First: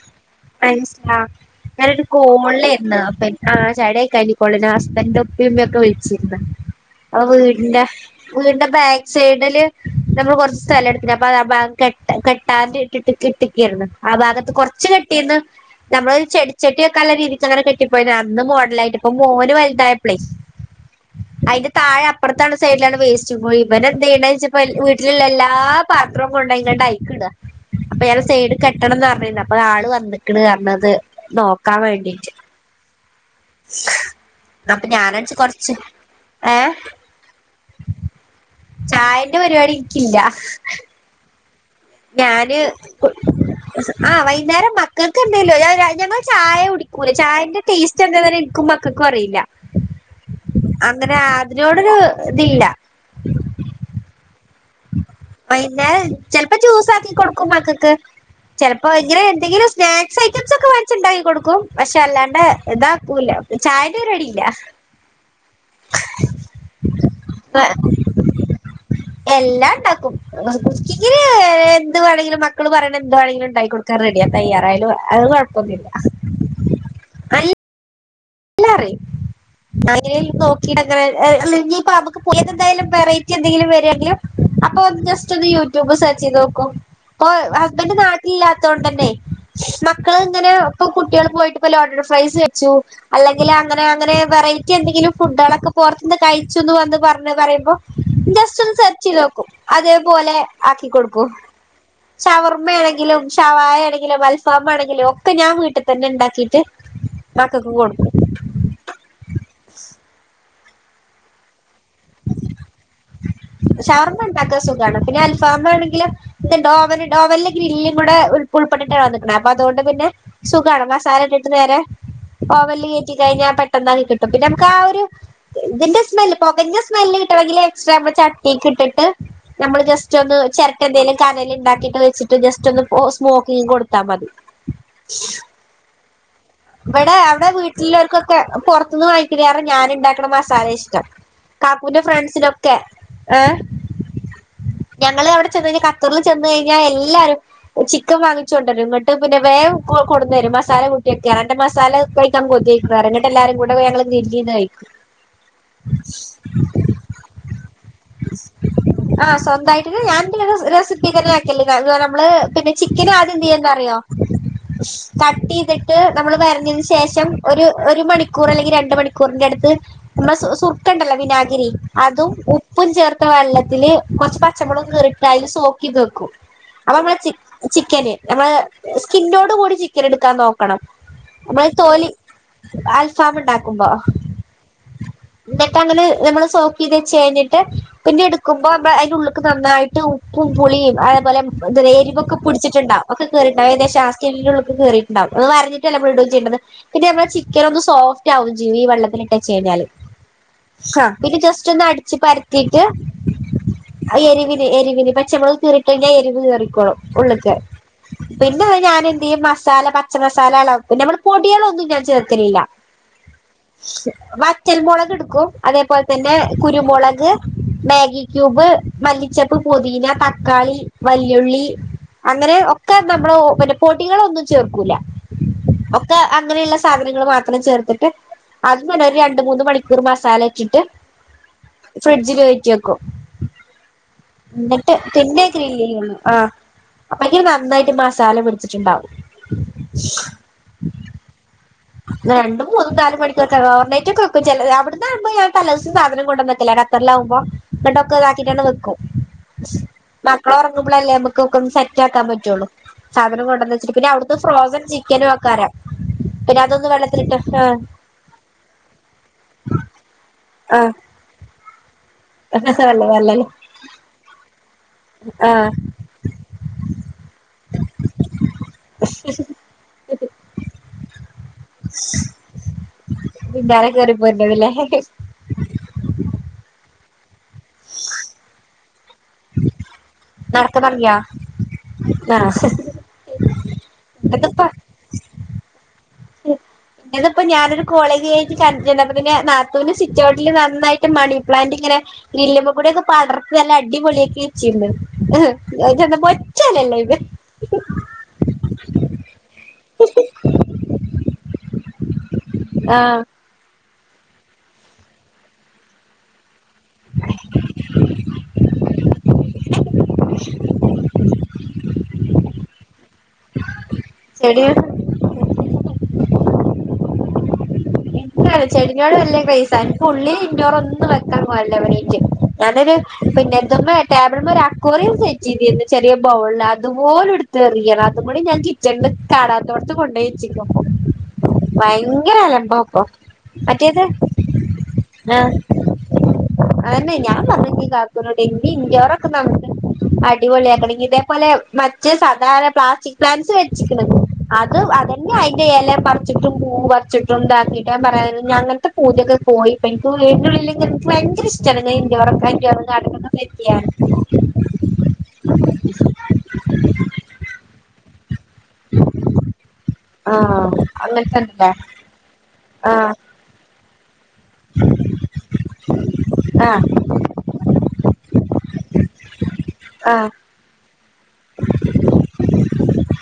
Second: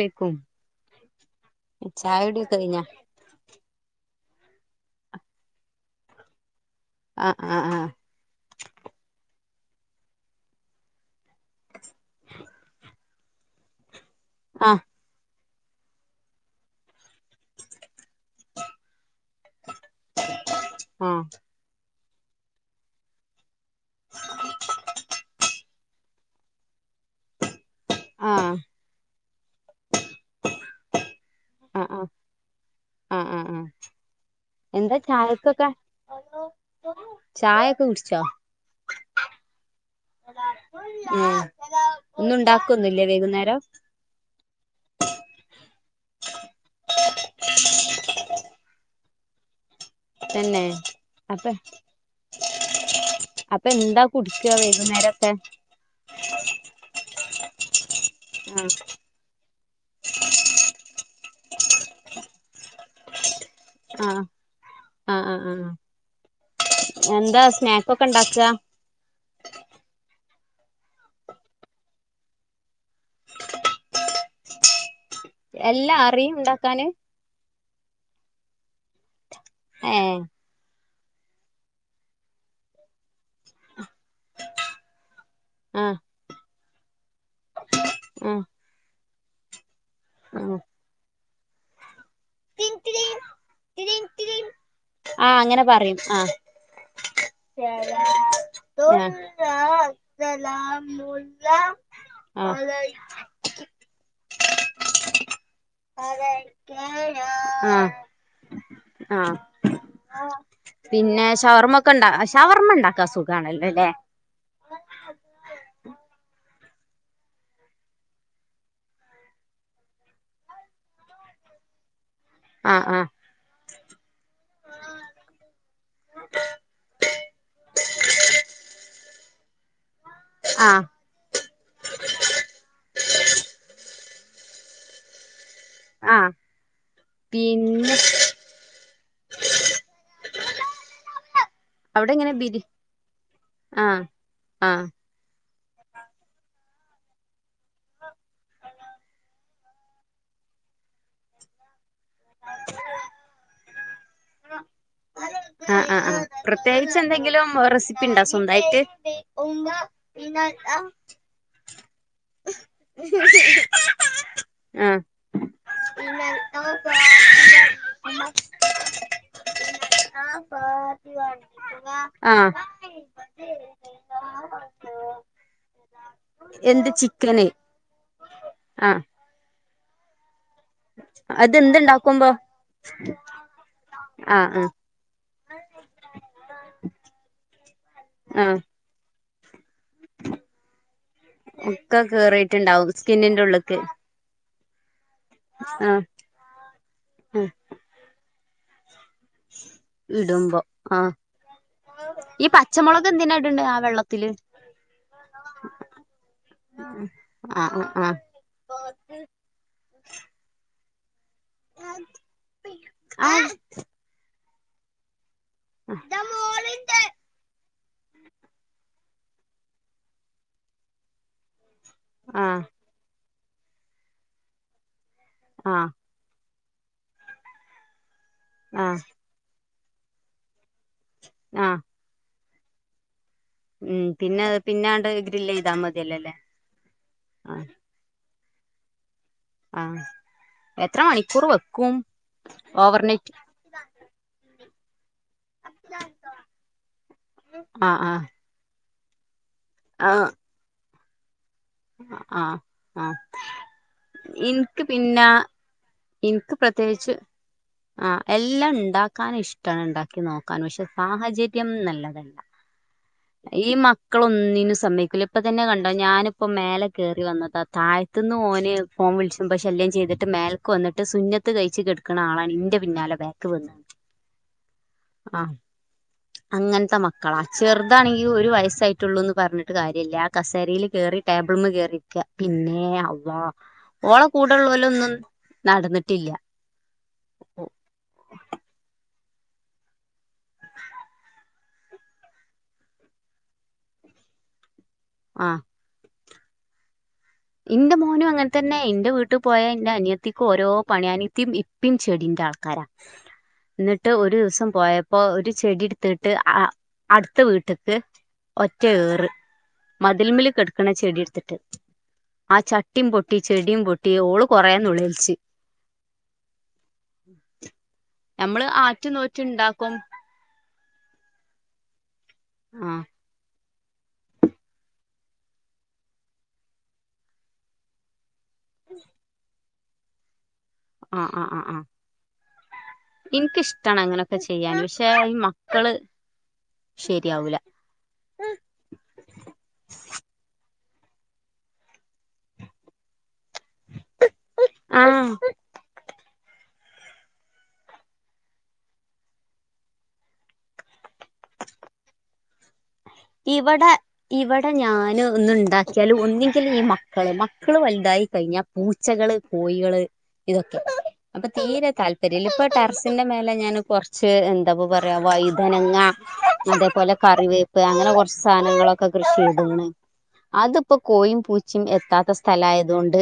ലേക്കും മൻസില ഞാനൊരു ചായുടിയൊക്കെ കഴിഞ്ഞാ കോളിലാര്ന്ന് അപ്പ ആ [unintelligible] ഹസ്‌ബൻഡിന്റെ ഉപ്പ, ഉമ്മയൊക്കെ വിളിച്ചിരുന്ന് അപ്പൊ ആഹ് ആഹ് വീടിന്റെ വീടിന്റെ ബാക്ക് സൈഡില് നമ്മള് കൊർച്ച് സ്ഥലം എട്ത്തിനി അപ്പ ആ ഭാഗം കെട്ട കെട്ടാണ്ട് [unintelligible] ആ ഭാഗത്ത് ആഹ് കൊർച്ച്ങ്ങ ട്ടിര്ന്ന് നമ്മള് ഒരു ചെടിച്ചെട്ടി വെക്കാള്ളെ ഒരു രീതിക്ക് അങ്ങനെ കെട്ടിപ്പോയി അന്ന് മോഡല് ആയിട്ട് ഇപ്പോ മോന് വൽതായ ആഹ് [unintelligible] അയിന്റെ താഴെ അപ്പർത്താണ് സൈഡിലാണ് വേസ്റ്റ് കുഴി ഇവൻ എന്ത് ചെയ്യ്ണേ ച്ചപ്പം എൽ വീട്ടിലുള്ള എല്ലാ പാത്രവും കൊണ്ടോയിങ്ങാണ്ട് അയിക്ക് ഇട. അപ്പ ഏത് ആഹ് സൈഡ് ക [unintelligible] അപ്പ ആള് വന്ന്ക്ക്ണ് പർഞ്ഞത് നോക്കാൻ ആഹ് ആഹ് ആഹ് വേണ്ടീട്ട് ആഹ് ആഹ് ആഹ് അപ്പൊ എന്താ ഞാനടിച്ച് ചായക്കൊക്കെ? കൊറച്ച് ഏഹ് ചായക്കെ കുടിച്ചോ? ചായന്റെ പരിപാടി ഇനിക്കില്ല. [unintelligible] ഒന്നും ഉണ്ടാക്കുന്നില്ലേ വൈകുന്നേരം? ആ വൈന്നേരം മക്കൾക്ക് എന്തേലോ [unintelligible] ഞങ്ങള് ചായ കുടിക്കൂല ചായന്റെ ടേസ്റ്റ് എന്തന്നറി ഇൻക്കും മക്കക്കും അറിയില്ല തന്നെ അങ്ങനെ അപ്പ അതിനോടൊരു ഇതില്ല. അപ്പൊ എന്താ കുടിക്ക വൈകുന്നേരൊക്കെ [unintelligible] ചെൽപ്പേ ജ്യൂസ് ആക്കി കൊട്ക്കും മക്കക്ക്. ആഹ് ചെൽപ്പോ ഇങ്ങനെ എന്തെങ്കിലുസ് സ്നാക്സ് ഐറ്റംസ് ഒക്കെ മേടിച്ച് ഇണ്ടാക്കി കൊടുക്കും പക്ഷെ അല്ലാണ്ടേ ഇതാക്കൂല. ചായൻ്റെ ആഹ് പരിപാടിയില്ല ആഹ് ആഹ് ആഹ് [unintelligible] എത്തണ്ടാക്കാ? എല്ലാം ഇണ്ടാക്കും കുക്കിങ്ങിന് ഏ എന്ത് വേണങ്കിലും മക്കള് പറയ്ണ എന്ത് വേണങ്കിലും ഇണ്ടാക്കി കൊടു കറി റെഡിയാ തയ്യാറായാലും അത് കൊഴപ്പൊന്നുല്ല. ഇണ്ടാക്കാന് എല്ലാം അറിയും ഞാൻ ഏഹ് ഇങ്ങനെ നോ [unintelligible] അല്ല ഇനിയിപ്പോ നമുക്ക് പുതിയ എന്തായാലും വെറൈറ്റി എന്തെങ്കിലും വരുവങ്കിലും അപ്പൊ ജസ്റ്റ് ഒന്ന് യൂട്യൂബ് ആഹ് സെർച്ചിതോക്കു ഇപ്പൊ ഹസ്ബൻഡ് ആഹ് നാട്ടിലില്ലാ ത്തോണ്ടന്നെ മക്കള് ഇങ്ങനെ ആഹ് ഇപ്പ കു ട്ടേൾ പോയിട്ട് ഇപ്പ ലോഡഡ് ഫ്രൈസ് വെച്ചു അല്ലെങ്കിൽ അങ്ങനെ അങ്ങനെ വെറൈറ്റി എന്തെങ്കിലും ആഹ് അങ്ങനെ ഫുഡൊളക്കെ പറയും പൊറത്ത്ന്ന് ആഹ് കഴിച്ചുന്ന് വന്ന് പറഞ്ഞ് പറയുമ്പോ ജസ്റ്റ് ഒന്ന് സെർച്ചിതോ - അതേപോലെ ആക്കികൊടുക്കും ആഹ് ആഹ് ഷവർമ്മയാണെങ്കിലും ഷവായ ആണെങ്കിലും അൽഫാം ആണെങ്കിലും ഒക്കെ ഞാൻ വീട്ടിതന്നെ ഇണ്ടാക്കി ആഹ് ആഹ് [inaudible] പിന്നെ ഷവർമ ഒക്കെ ഇണ്ട ഷവർമ ഇണ്ടാക്കാം സു ഷവർമ ഇണ്ടാക്കാ സുഖാണ് പിന്നെ അൽഫാമാണെങ്കിലും ഡോവൽ ഡോവലില് ഗ്രില്ലും കൂടെ ഉൾ ഉൾപ്പെട്ടിട്ടാവന്ന്ക്ക്ണ അപ്പ അതൊണ്ട് പിന്നെ സുഖാണ് മസാല ഇട്ടിട്ട് നേരെ ആഹ് ഓവൻല് ആഹ് കേറ്റി കിഴിഞാ പെട്ടന്ന് ആയി കിട്ടും പിന്നെ നമുക്ക് ആ ഒര് ഇതിന്റെ സ്മെല് പൊക്കഞ സ്മെല് കിട്ടണെങ്കിൽ എക്സ്ട്രാ ഞമ്മൾ തീക്ക് ഇട്ടിട്ട് നമ്മൾ ജസ്റ്റ് ഒന്ന് ചെര്ട്ട ആഹ് എന്തേലും കനല് ഇണ്ടാക്കിട്ട് വെച്ചിട്ട് ജസ്റ്റ് ഒന്ന് സ്മോക്കിങ് കൊടുത്താ മതി ആഹ് ഇവടെ അവ്ടെ പിന്നെ വീട്ടില്ഇള്ളോര്കൊക്കേ പൊറത്ത്ന്ന് വാങ്ങിക്ക് ണേറെ ഞാൻ ഇണ്ടാക്ക്ണ മസാലേ ഇഷ്ടം കാക്കുന്റെ അവിടെ എങ്ങനെ ബിരി ഫ്രണ്ട്സിനൊക്കെ ഏഹ് ആഹ് ആഹ് ഞങ്ങള് അവടെ ചെന്ന് കഴിഞ്ഞാ ഖത്തറിൽ ചെന്ന് കഴിഞ്ഞാ എല്ലാരും ചിക്കൻ വാങ്ങിച്ചു കൊണ്ടരും ഇങ്ങട്ട് പിന്നെ വേം കൊ കൊടുന്നേരും മസാല കൂട്ടിയക്കെ അന്റെ മസാല കഴി ക്കാ കൊതി അയ്ക്ക്ണ് പറിം ന്ന്ട്ട് എല്ലാരും കൂടെ ഞങ്ങൾ ഗ്രില്ലിത് കഴിക്കും ആഹ് ആഹ് ആഹ് പ്രത്യേകിച്ച് എന്തെങ്കിലും റെസിപ്പി ഇണ്ടോ സ്വന്തായി റ്റ് സ്വന്തായിട്ട് [unintelligible] റെസിപ്പി തന്നെ [unintelligible] നമ്മള് പിന്നെ ചിക്കന് ആദ്യം എന്തിയ്യാന്ന് അറിയോ ആഹ് കട്ടീത് നമ്മള് വരഞ്ഞതിന് ശേഷം ഒരു ഒരു മണിക്കൂർ അല്ലെങ്കി രണ്ട് മണിക്കൂറിന്റെ അട്ത്ത് നമ്മളെ സു സുർക്കണ്ടല്ലോ വിനാഗിരി അതും ആഹ് ഉപ്പും ചേർത്ത വെള്ളത്തില് കൊറച്ച് പച്ചമുളക് കീറി അതിൽ സോക്കീതക്കും എന്ത് ച്ചി ചിക്കന് നമ്മള് സ്കിന്നോട് കൂടി ചിക്കൻ എടുക്കാന്നോ ണം നമ്മൾ തോലി അതെന്തുണ്ടാക്കുമ്പോ അൽഫാം ഇണ്ടാക്കുമ്പോ ആഹ് ആഹ് ന്ന്ട്ട് [unintelligible] നമ്മള് സോക്കി തച്ച് കഴിഞ്ഞിട്ട് പിന്നെ ആഹ് ഇടുക്കുമ്പോ അതിന്റെ ഉുള്ള്ക്ക് നന്നായിട്ട് ഉപ്പും പുളിം പോലേ ത് ഒക്കെ എരിവൊക്കെ കേറിയിട്ടുണ്ടാവും പിടിച്ചിട്ടുണ്ടാ ഒക്കെ സ്കിന്നിന്റെ കേറിട്ട്ണ്ടാവും ഉള്ളിക്ക് ഏകദേ എല്ലിന്റെ ഉള്ളിക്ക് കേറീട്ട്ണ്ടാവും ഒന്ന് വരഞ്ട്ടല്ലേ ആഹ് നമ്മൾ ഇടും ണ്ടത് പിന്നെ ഞമ്മളെ ആഹ് ചിക്കൻ ഒന്ന് സോഫ്റ്റ് ആകും ജിയ്യും ഈ വെള്ളത്തിൽ ഇട്ടച്ച് കഴിഞ്ഞാല് ആഹ് പിന്നെ ജസ്റ്റ് ഒന്ന് അടിച്ച് ഈ പരത്തീട്ട് പച്ചമുളക് എന്തിനാ ഇടണ്ടേ ആ വെള്ളത്തില് എരിവിന് എരിവിന് പ ച്ച മൊളക്ക് കീറിട്ട് ക്കഴിഞ്ഞാ എരിവ് ക്കേറിക്കോളും ഉള്ള്ക്ക് ആ ആ പിന്നെ ഞാൻ എന്തിയ്യും മസാല പച്ച മസാല നമ്മള് പൊടേളൊന്നും ഞാൻ ചേർക്കലില്ല ആ വറ്റൽ മൊളക് ഇട്ക്കും അതേപോല്തന്നെ കുരുമൊളക് മേഗി ക്യൂബ് മല്ലി ചെപ്പ് പൊതീന തക്കാളി വല്ലുള്ളി ആ അങ്ങനെ ഒക്ക നമ്മള് പിന്നെ പൊടികളൊന്നും ചേർക്കൂല ആഹ് ക്ക അങ്ങനെയുള്ള സാധനങ്ങൾ മാത്രം ചേർത്തിട്ട് അത് ആ നിലവിൽ രണ്ട് മൂന്ന് മണിക്കൂർ മസാല ഇച്ചിട്ട് ആഹ് ഫ്രിഡ്ജിൽ കേറ്റി വെക്കു ഉം പിന്നെ എന്നിട്ട് പിന്നാണ്ട് പിന്നെ ഗ്രില്ല് ക്രി‌ ചെയ്താ ഒള്ളൂ മതിയല്ലോല്ലേ ആഹ് അപ്പയ്ക്ക്‌ ആ നന്നായിട്ട് മസാല പിടിച്ചട്ടുണ്ടാവും ആഹ് എത്ര മണിക്കൂറ് വെ രണ്ടും മൂന്നും നാലും മണിക്കുർ ക്കെ ഓവർ നൈറ്റ്‌ ഒക്കെ വെക്കും ചെലത് അവിടന്നമ്പോ ഞാ തല ദിസ സാധനം കൊണ്ടുവന്നക്കില്ല ഖത്തറിലാവുമ്പോ ആ ആ കൊണ്ടക്ക ട്ടാണ്ട് വെക്കും ആ മക്കൾ ഒറങ്ങുമ്പൾ അല്ലെ നമ്മുക്ക് ഒക്കെ ഒന്ന് സെറ്റ് റ്റക്കാ ആ പറ്റുള്ളൂ ആ സാധനം കൊണ്ടന്ന് വച്ചട്ട് പിന്നെ അവിടുത്തെ ഫ്രോസൺ ഇൻക്ക് പിന്നെ ചിക്കനും ആക്കാരാ പിന്നെ അതൊന്ന് വെള്ളത്തിലിട്ട് ആഹ് എല്ലാം ഉണ്ടാക്കാൻ ഇഷ്ട ഉണ്ടാക്കി നോക്കാൻ ആ പക്ഷെ സാഹച ര്യം നല്ലതല്ല വെള്ള വെള്ളല് ഈ മക്കളോ ഒന്നിനും സമ്മക്കില്ല ഇപ്പ ആ തന്നെ കണ്ടോ ഞന് മേല കേറി വന്നതാ താഴത്തുന്ന് ഓനെ ഫോം വിളിച്ച പക്ഷെ ശല്യാം ചെയ്തിട്ട് മേലക്ക് വന്നിട്ട് സുന ത്ത് കഴിച്ച് കെടക്കന്ന ആളാണ് നിന്റെ പിന്നാലെ ബാക്ക് വ മേലെ കെറി പോര്ന്നതില്ലേ ആഹ് അങ്ങനത്തെ മക്കളാ ചെറുതാണെങ്കി ഒരു വയസായിട്ടുള്ളൂന്ന് പറഞ്ഞിട്ട് കാരില്ല ആ നടക്കാൻ കസേരായിൽ തുടങ്ങിയോ കേറി ഇവിട്ന്ന് കേറിക്ക ആ പിന്നെ അവ്വാ ഓള ഇതൊക്കെപ്പ കൂടൊള്ളോ ലോന്നും നടന്നിട്ടില്ല എന്നിപ്പ ഞാനൊരു കോളേജ് കഴിഞ്ഞിട്ട് ചന്തിരുന്നു അപ്പൊ പിന്നെ നാത്തൂനും സിറ്റ് ഔട്ടിൽ നന്നായിട്ട് മണി പ്ലാന്റ് ഇങ്ങനെ ഗ്രീല്ല്മെ കൂടി ഒക്കെ പടർത്തി നല്ല അടിപൊളിയാക്കി വച്ചിണ്ട് ഉം ആഹ് ഞാൻ ചെന്നപ്പോ ഒറ്റ എല ഇല്ല ഇത് എന്റെ മോനും അങ്ങനെ തന്നെ എന്റെ വീട്ട് പോയാ എന്റെ അനിയത്തിക്കും ഓരോ പണിയാ അനിയത്തിം ഈ പ്പേം ചെടിന്റെ ആൾക്കാരാ ആ എന്നിട്ട് ഒരു ദിവസം പോയപ്പോ ഒരു ചെടി എടുത്തിട്ട് അ അടുത്ത വീട്ട്ക്ക് ഒറ്റ ഏറ് മതിൽമില് കെടുക്കണ ചെടി എടുത്തിട്ട് ആ ചട്ടിയും പൊട്ടി ചെടിയും പൊട്ടി ഓള് ചെടി കുറെ നുളിലിച്ച് ഇന്നെ നമ്മള് ആറ്റ് ചെടിഞ്ഞോട് വല്ല്യ ക്രെസ്സ അന് നോറ്റ്ണ്ടാക്കും പുള്ളി ഇഞ്ഞോറൊന്നും വെക്കാൻ പോല്ല വററ്റി ഞാനൊരു ആഹ് പിന്നെ ഇന്തുമേ ടേബിളുമെ ഒരു അക്കോറിയം സെറ്റ് ചെയ്തിന്ന് ചെറിയ ബൗള അതുപോലെ എടുത്ത് എറിയണ അതും കൂടി ഞാൻ കിച്ചണില് കറത്തോട്ത്ത് കൊണ്ടയ് വെച്ച് ഇയോ ആഹ് ആഹ് ആഹ് ആഹ് ഭയങ്കര അലഭ ഇപ്പൊ എനിക്കിഷ്ടാണ് മറ്റേത് അങ്ങനൊക്കെ ചെയ്യാന് പക്ഷെ ഈ ആഹ് മക്കള് അതന്നെ ഞാൻ ശരിയാവൂല പറഞ്ഞിനി ഇഡി ഇടൊറൊക്കെ നല്ലെ അടിപൊളി ആക്കണെങ്കി ഇതേപോലെ മറ്റെ സാധാരണ പ്ലാസ്റ്റിക് പ്ലാൻസ് വെച്ചിക്ക്‌ണ് അത് ആഹ് അതന്നെ അയിന്റെ എല പറിച്ചിട്ടും പൂ പറിച്ചിട്ടും ഇതാക്കി ഞാൻ പറാനി അങ്ങനത്തെ പൂധ്യൊക്കെ പോയിട്ട് എനിക്കു ആയിറ്റുള്ളില് ഇങ്ങനെ ഭയങ്കര ഇഷ്ടണ് ഇൻട്രോരൊക്ക വേഴിക്കാനും ഗാർഡൻ ഒക്കെ ഇവിടെ ഇവിടെ ഞാന് ഒന്ന് ഉണ്ടാക്കിയാല് ഒന്നെങ്കില് ഈ മ മക്കള് മക്കള് വലുതായി കഴിഞ്ഞാ പൂച്ചകള്, കോഴികള്, ആഹ് ഇതൊക്കെ അതോ അപ്പൊ തീരെ താല്പര്യഇല്ല ഇപ്പൊ ടെറസിന്റെ മേലെ ഞാന് കുറച്ച് എന്താപ്പ പറയാ വൈതനങ്ങ ആഹ് അതേപോലെ കറിവേക്കാന് അങ്ങനെ കൊറച്ച് സാനങ്ങളൊക്കെ കൃഷി ചെയ്തണ് ആഹ് അതിപ്പോ കോഴും പൂച്ചും എത്താത്ത സ്ഥലയതുകൊണ്ട്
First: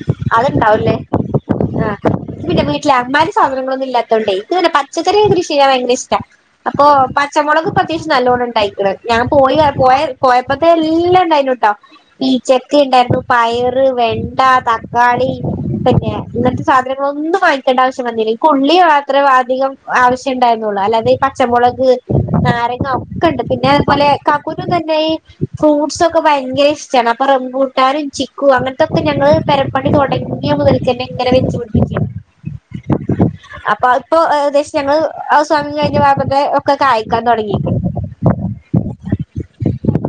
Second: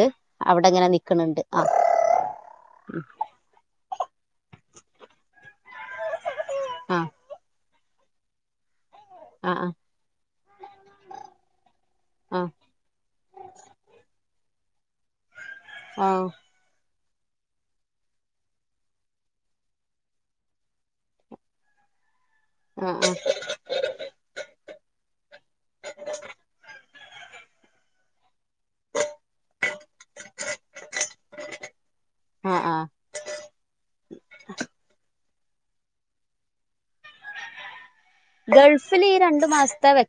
അവിടെ ഇങ്ങനെ അത്ണ്ടാവല്ലേ നിക്കണണ്ട് ആ ആഹ ഇജ്ജ് പിന്നെ വീട്ടില് അമാതിരി സാധനങ്ങളൊന്നും ഇാല്ലതോണ്ടെയ് ഇൻക്ക് പിന്നെ പച്ചറി കൃഷി ചെയ്യാൻ ഭയങ്കര ഇഷ് ട്ടാ അപ്പൊ ആ പച്ചമുളക് ഇപ്പൊ അത്യാവശ്യം നല്ലോണ്ണം ഉണ്ടായിക്കണ് ഞാൻ ആ പോയി പോയ പോയപ്പോത്തെ എല്ലാം ഇണ്ടായി വിട്ടോ ആ ആ പീച്ച ഉണ്ടായിരുന്നു പയറ് വെണ്ട തക്കാളി പിന്നെ എന്നിട്ട് സാധനങ്ങള ഒന്നും വാങ്ങിക്കേണ്ട ആവശ്യം വന്നില്ല ഇനിക് ഉള്ളി മാത്രമേ അധികം ആവശ്യം ഉണ്ടായിരരുന്നുള്ളു അല്ലാത ഈ പച്ചമുളക് നാരങ്ങ ആ ആ ഒക്കണ്ട് പിന്നെ അതുപോലെ കാക്കുന്നും ഇതന്നെ ഫ്രൂട്ട്സ് ഒക്കെ ഭയങ്കര ഇഷ്ടമാണ് അപ്പൊ റംബൂട്ടാനും ചി ക്കു അങ്ങനത്തൊക്കെ ഞങ്ങൾ പേര പണി തോടങ്ങിയ മുതൽക്കന്നെ ഇങ്ങനെ വെച്ച് പിടിപ്പിക്കും ആ ആ അപ്പൊ ആഹ് അപ്പൊ ഏകദേശം ഞങ്ങള് ഹൌസ് വാമിങ് [unintelligible] ഒക്കെ കായിക്കാൻ തുടങ്ങിയി ഗൾഫിൽ ഈ രണ്ടു മാസത്തെ വെ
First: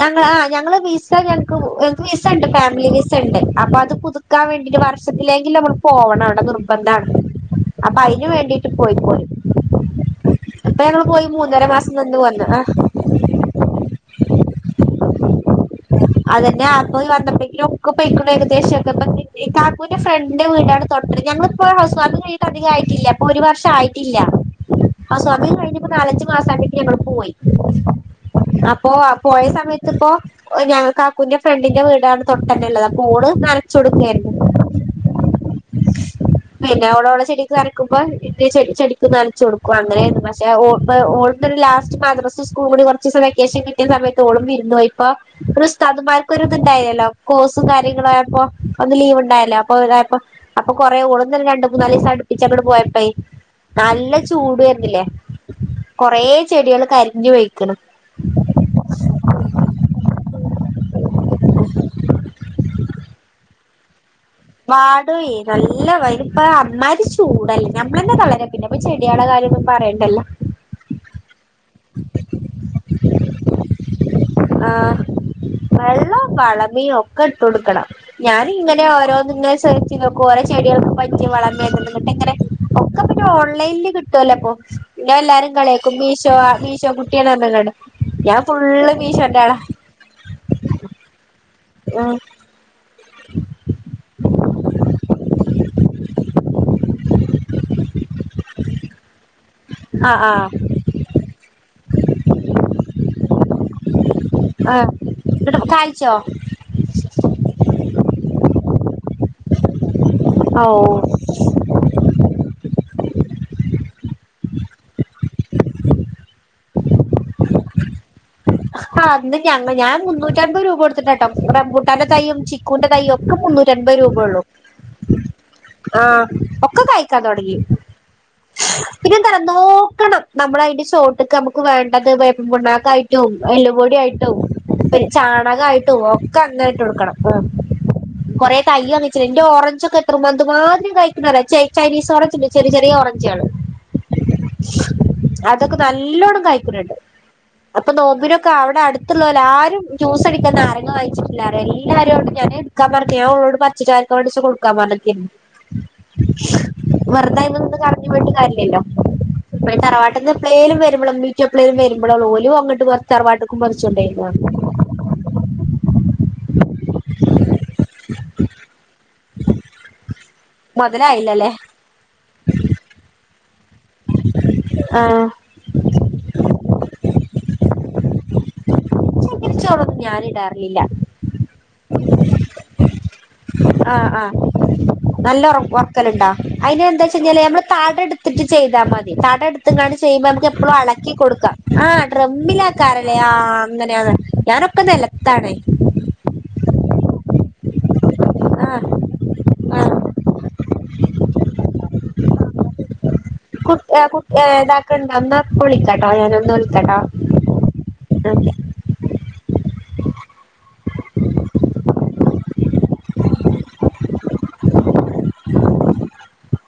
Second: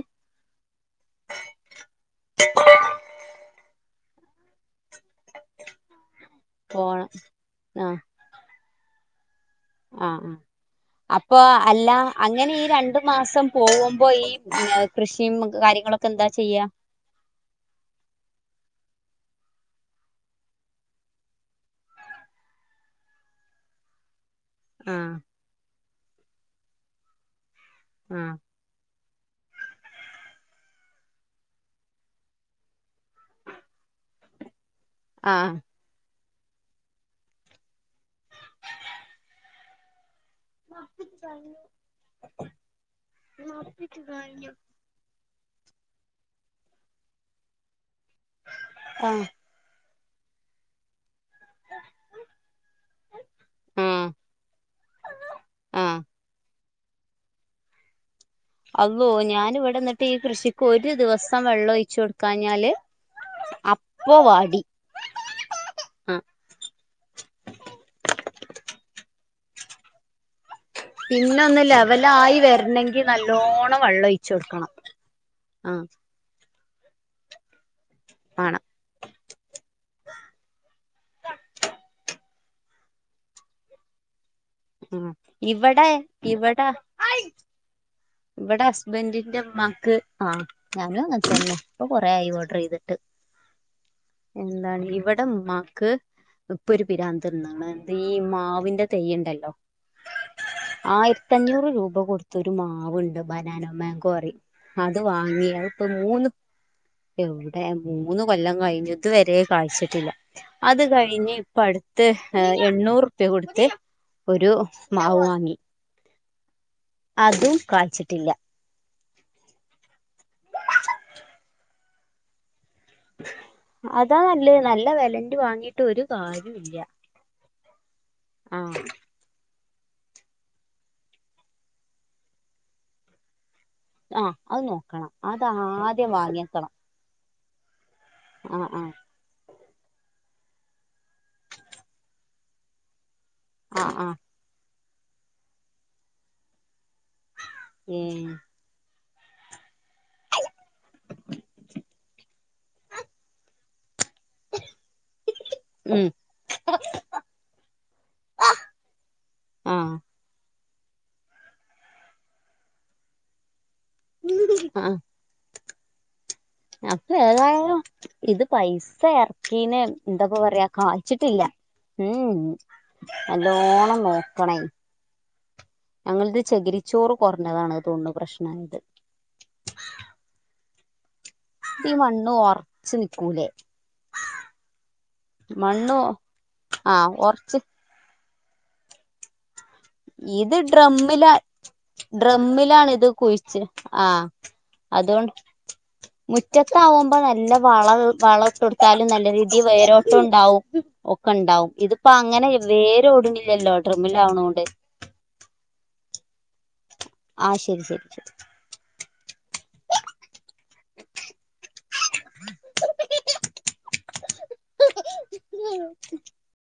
ഞങ്ങള് ആ ഞങ്ങള് വിസ [unintelligible] ഞങൾക്ക് വിസണ്ട് ഫാമിലി വി ണ്ട് അപ്പൊ അത് പുതുക്കാൻ വേണ്ടിയിട്ട വർഷത്തിലെങ്കിൽ നമ്മൾ പോകണം അവിടെ നി നിർബന്താണ് പോണം അപ്പൊ അയിന് വേണ്ടിട്ട് പോയി പോയി ആഹ ഇപ്പൊ ഞങ്ങള് അപ്പൊ മൂന്നര അല്ല മാസം നിന്ന് വന്ന് അങ്ങനെ ആ ഈ രണ്ടു മാസം പോകുമ്പോ ഈ ഏഹ് കൃഷിയും കാര്യങ്ങളൊ അതന്നെ ആപ്പോ വന്നപ്പെയ്ക്കും ഒക്ക പെയിക്ക ഏകദേശം [unintelligible] ക്കാക്കൂന്റെ ഫ്രണ്ട് വീട തൊട്ട ഞങ്ങളിപ്പോ ഹൗസ് വാമിങ് കയ്ഞ്ഞിട്ട് അതികം ആയിട്ടില്ല ഇപ്പൊ ഒരു വർഷം ആയിട്ടില്ല ആഹ് ഹൗസ് വാമിങ് കഴിഞ് പ്പോ നാലഞ്ചു മാസായപ്പോഴേയ്ക്കും ഞങ്ങള് പോയി ആഹ് അപ്പൊ പോയ സമയത്ത് ഇപ്പോ ഞങ കാക്കുന്റെ ഫ്രണ്ടിന്റെ വീടാണ് തൊട്ടന്നള്ളത് അപ്പ ഓള് നനച്ചൊടുക്കരുന്നു ആഹ് പിന്നെ ഓള് ഓളെ ചെടിക്ക് നനക്കുമ്പോ ഇന്റെ ചെ ചെടിക്ക് നനചോടുക്കും അങ്ങനെ പക്ഷേ ഓ ഓൾ ഓള ഒരു ലാസ്റ്റ് മാദ്രസ് സ്കൂൾ കൂടി കൊറച്ച് ദിവം വെക്കേഷൻ കിട്ടിയ സമയത്ത് ഓളും വിരുന്നോയി ഇപ്പോ ഒരു ഉസ്താദ് മാർക് ഇത്ണ്ടായല്ലോ കോഴ്സും കാര്യങ്ങളും അപ്പൊ അന്ന് ലീവ് ഉണ്ടായല്ലേ അപ്പൊ ഇതായപ്പ അപ്പൊ കൊറെ ഓളന്നല്ല രണ്ടണ്ട്മുന്നാല് സം അടുപ്പിച്ച ങ്ങട് പോയപ്പ ആഹ് നല്ല ചൂടെരുന്നില്ലേ ആഹ് കൊറെ ചെടിൾ കരിഞ്ഞോയ്ക്കണ് അള്ളോ ഞാനിവിടെ ന്നിട്ട് ഈ കൃഷിക്ക് ഒരു ദിവസം വെള്ളം ഒഴിച്ചു കൊടുക്കാഞ്ഞാല് അപ്പൊ വാടി വാടോയി നല്ല ആഹ് പ്പ അമ്മാരി ചൂടല്ലേ ഞമ്മളെന്നെ തളരാ പിന്നെ പ്പോ ചെ ചെടിയെളെ കാര്യോന്നും പറയണ്ടല്ലോ പിന്നെ ഒന്ന് ലെവലായി വരണെങ്കി നല്ലോണ്ണം വെള്ളോയ് ആഹ് വെള്ളവും വളമിയോ ഒക്കെ ഇട്ട് കൊടുക്കണം ഞാൻ വേണം ഇങ്ങനെ ഓരോ ങ്ങെ സെർച്ച് നോക്ക കുറെ ചെടികൾക്ക പറ്റി വളർന്നിട്ട് ഇങ്ങനെ ഒക്ക പിന്നെ ഓൺലൈനിൽ കിട്ടുവല്ലോ അപ്പൊ ഉം ന്നെ എല്ലാരും ഇവിടെ കളിയാക്കും മീശോ ഇവിടെ മീശോ കുട്ടിയാണ് ന്ന് റഞ്ഞിങ്ങാണ്ട് ഇവിടെ ഹസ്ബൻഡിന്റെ ഉമ്മാക്ക് ആഹ് ഞാനും അങ്ങൻ തന്നെ ഇപ്പൊ കൊറ ഉം ആയി ഓർഡർ യ്ത് ട്ട് എന്താണ് ഇവിടെ ഉമാക്ക് ഇപ്പൊ ഒരു പിരാന്ത്‌ വന്നീണ് ഈ മാവിന്റെ തെയ്യുണ്ടല്ലോ ആഹ് ആഹ് ആയിരത്തിഞ്ഞൂറ് രൂപ കൊടുത്ത ഒരു മാ ണ്ട് ബനാനോ മാങ്കോറിം ആഹ് അത് വാങ്ങിയ എന്നിട്ട് ആയിപ്പോ കായ്ച്ചോ മൂന്ന് എവിടെ മൂന്ന് കൊല്ലം കഴിഞ്ഞ് ഇത് വരെ കാഴ്ച്ചിട്ടില്ല ഓ അത് കഴിഞ്ഞ് ഇപ്പ അടു ത് ഏഹ് എണ്ണൂറ്പ്യ കൊടുത്ത് ഒരു മാവ് വാങ്ങി അതും കായ്ച്ചിട്ടില്ല ആഹ് ന്ന് ഞ ഞാൻ മുന്നൂറ്റി അമ്പത് രൂപ കൊടുത്തിട്ട കേട്ടോ റംബുട്ടാന്റെ തൈയും ച്ചി ന്റെ തൈ ഒക്കെ മുന്നൂറ്റ അപത് അതാ രൂപയള്ളൂ നല്ലത് നല്ല വെലന്റെ വാങ്ങിയിട്ട് ഒരു ആഹ് കാര്യവും ഇല്ല ഒക്കെ കയ് ക്കാ തോടങ്ങി ആഹ് പിന്നെ ന്തറിയോ നോക്കണം നമ്മൾ അയ്ന്റെ ചോട്ട്ക്ക് നമുക്ക് വേണ്ടത് വേപ്പിൻ പിണ്ണാക്കായിട്ടും എല്ലുപോ യി ആഹ് ട്ടും അത് പി നോക്കണം അത് ചാണകായിട്ടും ആദ്യം ഒക്കെ അങ്ങട്ട് വാങ്ങിയേക്കണം ഇട്ട് കൊടുക്കണം ആഹ് കൊറെ ആഹ് ആഹ് തയ്യ് ന്റെ ഓറഞ്ച് ഒക്കെ എത്ര മാ ന്ത് മാ തിരി കായ്ക്കുന്ന ചൈ ചൈനീസ് ഓറഞ്ച് ഉണ്ട് ചെറി ചെറിയഓറഞ്ച്ള് ആഹ് ആഹ് അതൊക്കെ നല്ലോണ്ണം കായ്ക്ക്ണ് ണ്ട് അപ്പൊ നോ ഉം അവിടെ അടുത്തുള്ളോല് ആരും ജ്യൂസടിക്ക നാരങ്ങ വായിച്ചിട്ടില്ലാറിയ എല്ലാരെടും ഞാന് ക്കാൻ പറക്ക ഞാ ഉള്ളോട് പച്ച ച്ചാർകൊണ്ട് കൊടുക്കാൻ പറ്ണകെനി ഉം വെറുതെയ്മന്ന് കളഞ്ഞ് പോയിട്ട് കാര്യല്ലല്ലോ ആഹ് തറവാട്ട്ന്ന് പ്ലേ വരുമ്പോ ഇമ്മീ ഇപ്പി എപ്പളെലും വരുമ്പളെ ഒള്ളു ഓലും അങ്ങട്ട് പ തറവാട്ട്ക്കും പറിച്ചൊണ്ടായിതാ ആഹ് അപ്പൊ ഏതായാലും ഇത് പൈസ ഇറക്കീന് എന്താപ്പ പറയാ കായ്ച്ചിട്ടില്ല മൊതലായില്ലല്ലേ ഉം ഉം നല്ലോണം നോക്കണേ ആഹ് ഞങ്ങള്ത് ചെകിരിച്ചോറ് കൊറഞ്ഞതാണ് തോന്നുന്നു പ്രശ്നയത് ചകിരി ചോറൊന്നും ഞാൻ ഇടാറിറില്ല ഈ മണ്ണ് ഒറ്ച്ച് നിക്കൂലേ ആഹ് ആഹ് നല്ല ഒറ-ഒറ മണ്ണ് ക്കല്ണ്ടാ അയ്ന് ആഹ് എന്തായ്ച്ച്ഴിഞ്ഞാല് ഒറച്ച് നമ്മള് താടട് ട്ട് ചെയ്താ മതി തടട് ത്ത്‌ ങ്ങാണ്ട് ചെയ്യുമ്പോ നമുക്ക് ഇത് ഇപ്പളും അളക്കി ഡ്രമ്മിലാ കൊടുക്കാം ആഹ് ഡ്രമ്മിലാണ് ഡ്രമ്മിലെയ്ക്കാരം ഇത് ല്ലേ കുഴിച്ച് ആഹ് ങ്ങനെ ആണ് ആഹ് ഞാനൊക്കെ അതുകൊണ്ട് നെലത്താണ് മുറ്റത്താവുമ്പോ നല്ല വള ആഹ് വളട്ടൊടുത്താലും നല്ല രീതീ ആഹ് വേരോട്ടം ണ്ടാവും ഒക്കെ ണ്ടാവും ഇത് പ്പൊ അങ്ങനെ വേരോട്ണ്‌ല്ലല്ലോ ട്രമ്മില് ആവ്ണോണ്ട്. ക്ക്‌ ണ്ടൊ ന്നാ പ്പ വിളിക്കാട്ടൊ ഞാന് ഒന്ന് വിളിക്കാട്ടൊ ആ ശരി ശരി ആഹ് [inaudible]